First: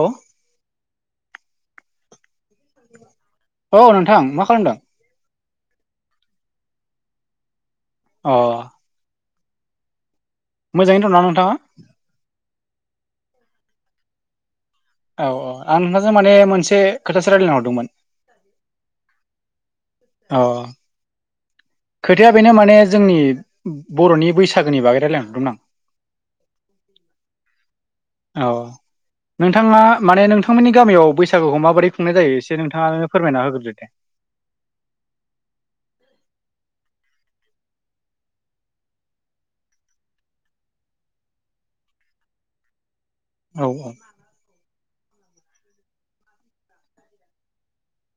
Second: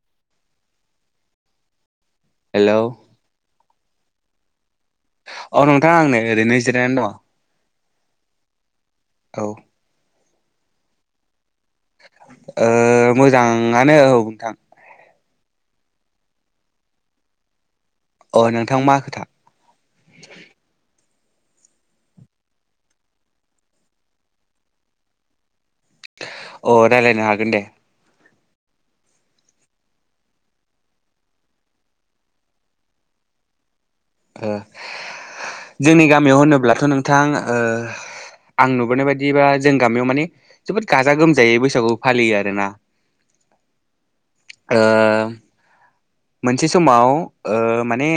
औ हेलौ औ नोंथां मा खालामदों औ नोंथाङा आंनो ओरैनोजिरायनानै दङ अ औ मोजाङैनो दं ना नोंथाङा? ओ मोजाङानो औ नोंथां औ औ आं नोंथजों माने मोनसे खोथासो रायजलायनो हरदोंमोन अ नोंथां मा खोथा अ खोथाया बेनो माने जोंनि बर'नि बैसागोनि बागै रायलायहरदोंमोन आं अ रायलायनो हागोन दे औ नोंथाङा माने नोंथांमोननि गामियाव बैसागुखौ माबोरै खुंनाय जायो एसे नोंथाङा फोरमायना होग्रोदो दे ओ जोंनि गामियाव होनोब्लाथ' नोंथां ओ आं नुबोनाय बायदिबा जों गामियाव माने जोबोद गाजा गोमजायै बैसागु फालियो आरो ना औ ओ मोनसे समाव ओ माने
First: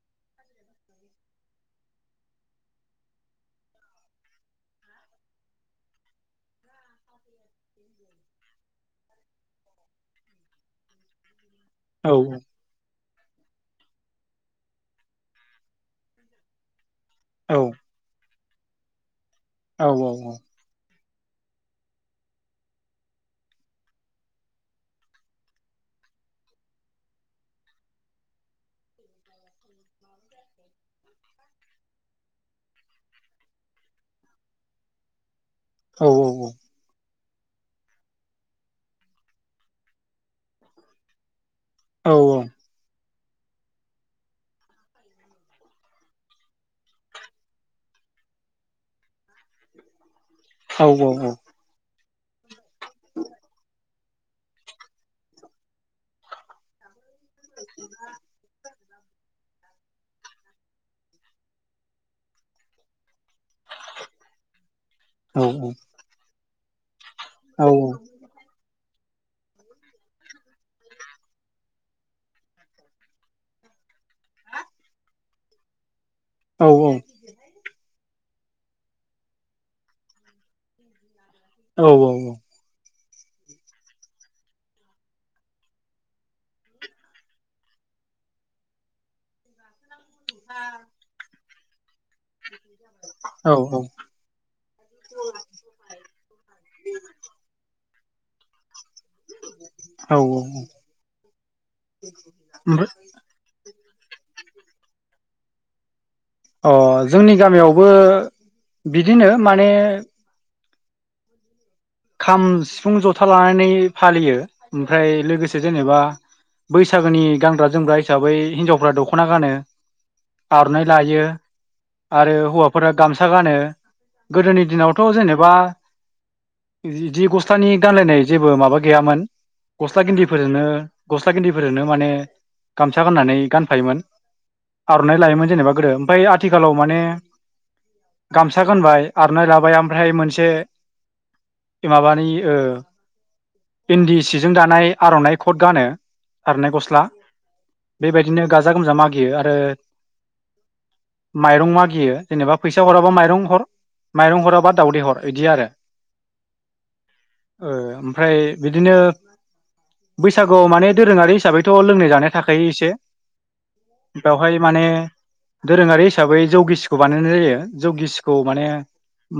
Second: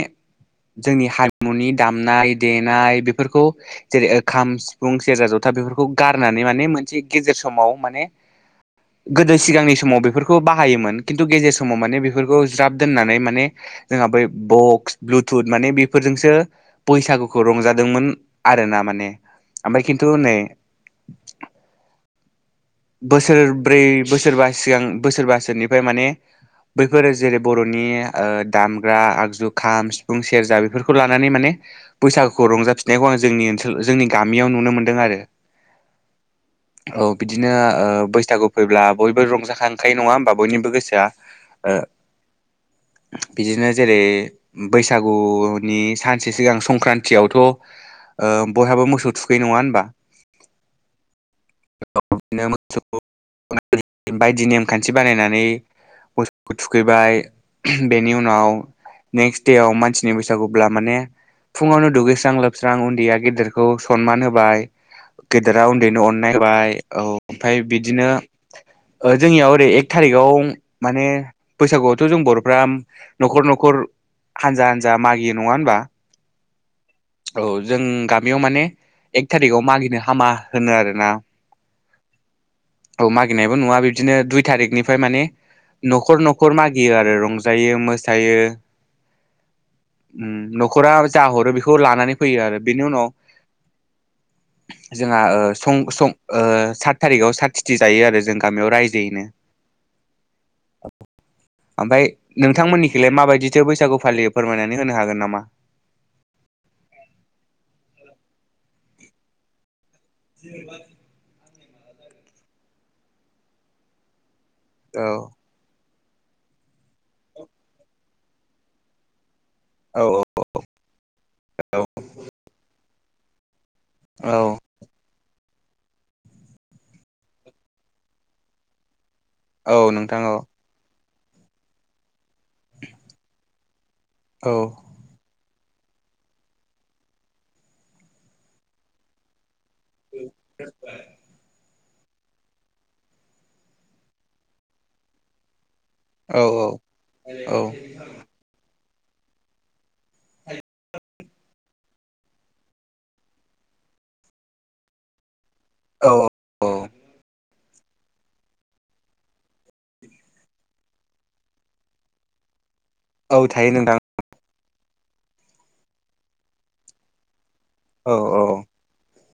जोंनि हारिमुनि दामनाय देनाय बेफोरखौ जेरै खाम सिफुं सेरजा जथा बे गारनानै माने मोनसे गेजेर समाव माने गोदो सिगांनि समाव बेफोरखौ बाहायोमोन खिन्थु गेजेर समाव माने औ बेफोरखौ ज्राब दोननानै माने जोंहा बै बक्स ब्लुथुथ माने बेफोरजोंसो बैसागुखौ औ रंजादोंमोन आरो ना माने ओमफ्राय औ खिन्थु नै बोसोरब्रै बोसोरबा सिगां बोसोरबासोनिफ्राय माने बैफोर जेरै बर'नि ओ दामग्रा आगजु खाम सिफुं सेरजा बेफोरखौ लानानै माने बैसागुखौ रंजाफिननायखौ आं जोंनि ओनसोल जोंनि गामियाव नुनो मोनदों आरो औ औ औ औ बिदिनो ओ बैसागु फैब्ला बयबो रंजाखांखायो नङा होमबा बयनिबो गोसोआ ओ बिदिनो जेरै बैसागुनि सानसे सिगां संक्रान्तियावथ' ओ बयहाबो मोसौ थुखैयो नङा होनबा औ औ औ [unintelligible] उम बायदि नेमखान्थि बानायनानै मोसौखौ थुखैबाय बेनि उनाव नेक्स्ट देव मानसिनि बैसागुब्ला माने फुङावनो दुगैस्रां लोबस्रां उन्दैया गेदेर खौ सनमान होबाय गेदेरा उन्दैनो अननाय होबाय औ ओमफाय बिदिनो ओ जोंनियाव ओरै एक थारिखाव माने बैसागुआवथ' जों बर'फ्रा न'खर न'खर हानजा हानजा मागि नङा होनबा औ जों गा बेयाव माने एक थारिखआव मागिनो हामा होनो आरोना। औ औ औ औ मागिनायबो नुवा बिबदिनो दुइ थारिकनिफ्राय माने न'खर न'खर मागियो आरो रंजायो मोसायो। उम न'खरा जा हरो बेखौ लानानै फैयो आरो बेनि उनाव औ जोंहा ओ सं सं ओ सात थारिखाव सा थिथि जायो आरो जों गामियाव राय औ औ ओमफाय ओमफ्राय नोंथांमोननिखिलाय माबायदिथो बैसागु फालियो फोरमायनानै होनो हागोन नामा। अ जोंनि गामियावबो बिदिनो माने [unintelligible] खाम सिफुं जथा लानानै फालियो औ ओमफ्राय लोगोसे जेनेबा बैसागोनि गानग्रा जोमग्रा हिसाबै हिनजावफ्रा दख'ना गानो- आर'नाइ लायो आरो हौवाफोरा गामसा गानो औ गोदोनि दिनावथ' जेनेबा बिदि गस्लाानि गानलायनाय जेबो माबा गैयामोन औ गस्ला नोंथां औ गिन्दिफोरजोंनो गस्ला गेन्ददिफोरजोंनो माने गामसा गाननानै गानफायोमोन औ आर'नाइ लायोमोन जेनेबा ओमफाय आथिलाव माने गामसा गानबाय आर'नाइ ला बाय ओमफ्राय मोनसे माबानि ओ इन्दि सिजों दानाय आर'नाइ खट गानो। औ औ आरननाय गस्ला औ बेबायदिनो गाजा गोमजा मागियो आरो। माइरं मागियो जेनेबा फैसा हराबा माइरं हर माइरं हरा बा दावदै हर इदि आरो। अ अ ओ ओमफ्राय बिदिनो बैसागुआव माने दोरोङारि हिसाबैथ' लोंनाय जानाय थाखायो इसे। औ थायो नोंथां बेवहाय माने दोरोङारि हिसाबै जौगिसिखौ बानायनाय जायो। औ जौगिसिखौ औ माने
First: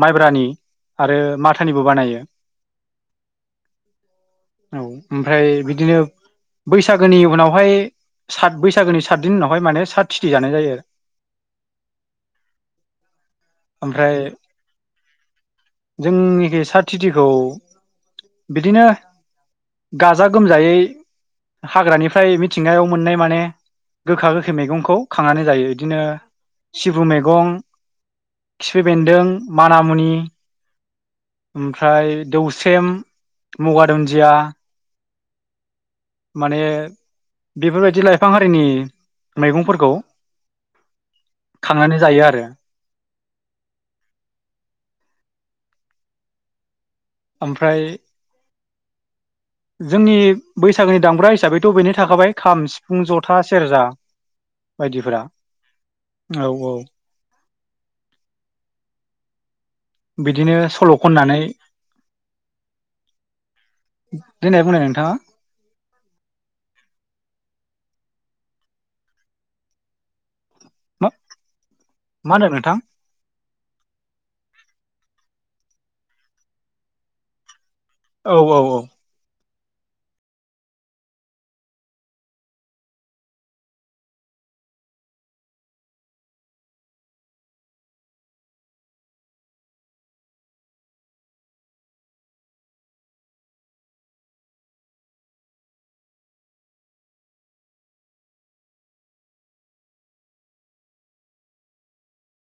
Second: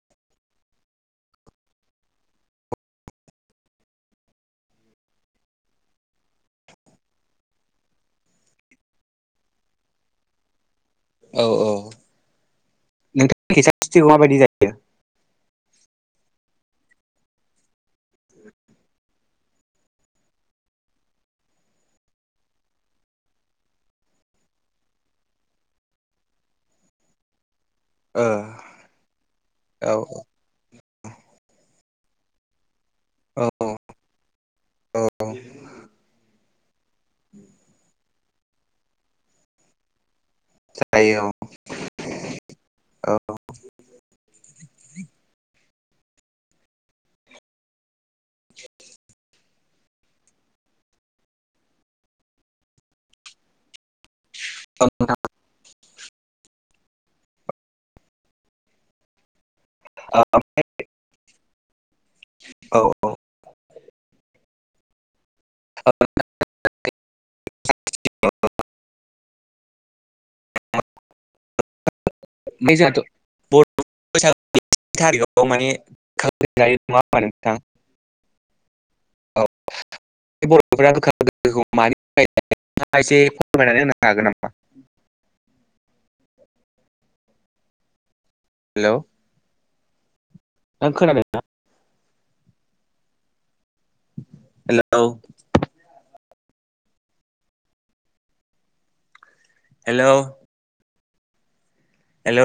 माइब्रानि आरो माथ निबो बानायो औ ओमफ्राय बिदिनो बैसागोनि उनावहाय सात बैसागोनि सातदिन उनावहाय मानो सात थिथि जानाय जायो? औ औ नोंथांनि सातथिथिखौ ओमफ्राय माबायदि जायो? जोंनिखि सातटिटिखौ बिदिनो गाजा गोमजायै हाग्रानिफ्राय मिथिंगायाव मोननाय माने गोखा गोखै मैगंखौ खांनानै जायो इदिनो सिब्रु मेैगं ओ खिफि बेन्दों औ मानामुनि ओमफ्राय दौसेम मुगा औ दुन्दिया औ माने बेफोरबायदि लाइफां हारिनि मैगंफोरखौ जायो औ। खांनानै जायो आरो ओमफ्राय जोंनि बैसागोनि दामग्रा हिसाबैथ' बेनो थाखाबाय खाम सिफुं जथा सेरजा औ नोंथां बायदिफोरा औ औ औ बिदिनो सल' खननानै औ ओमफ्राय देनाय बुंनाय नोंथाङा। मा मा होनदों नोंथां? बैसागु [unintelligible] नङा होनबा नोंथां औ औ औ औ बर'फोरा गोखा गोखैखौ मानि थाखाय जायो नोंथाङा एसे फोरमायनानै होनो हागोन नामा? हेलौ नोंथां खोनादों ना? हेलौ हेलौ हेलौ नों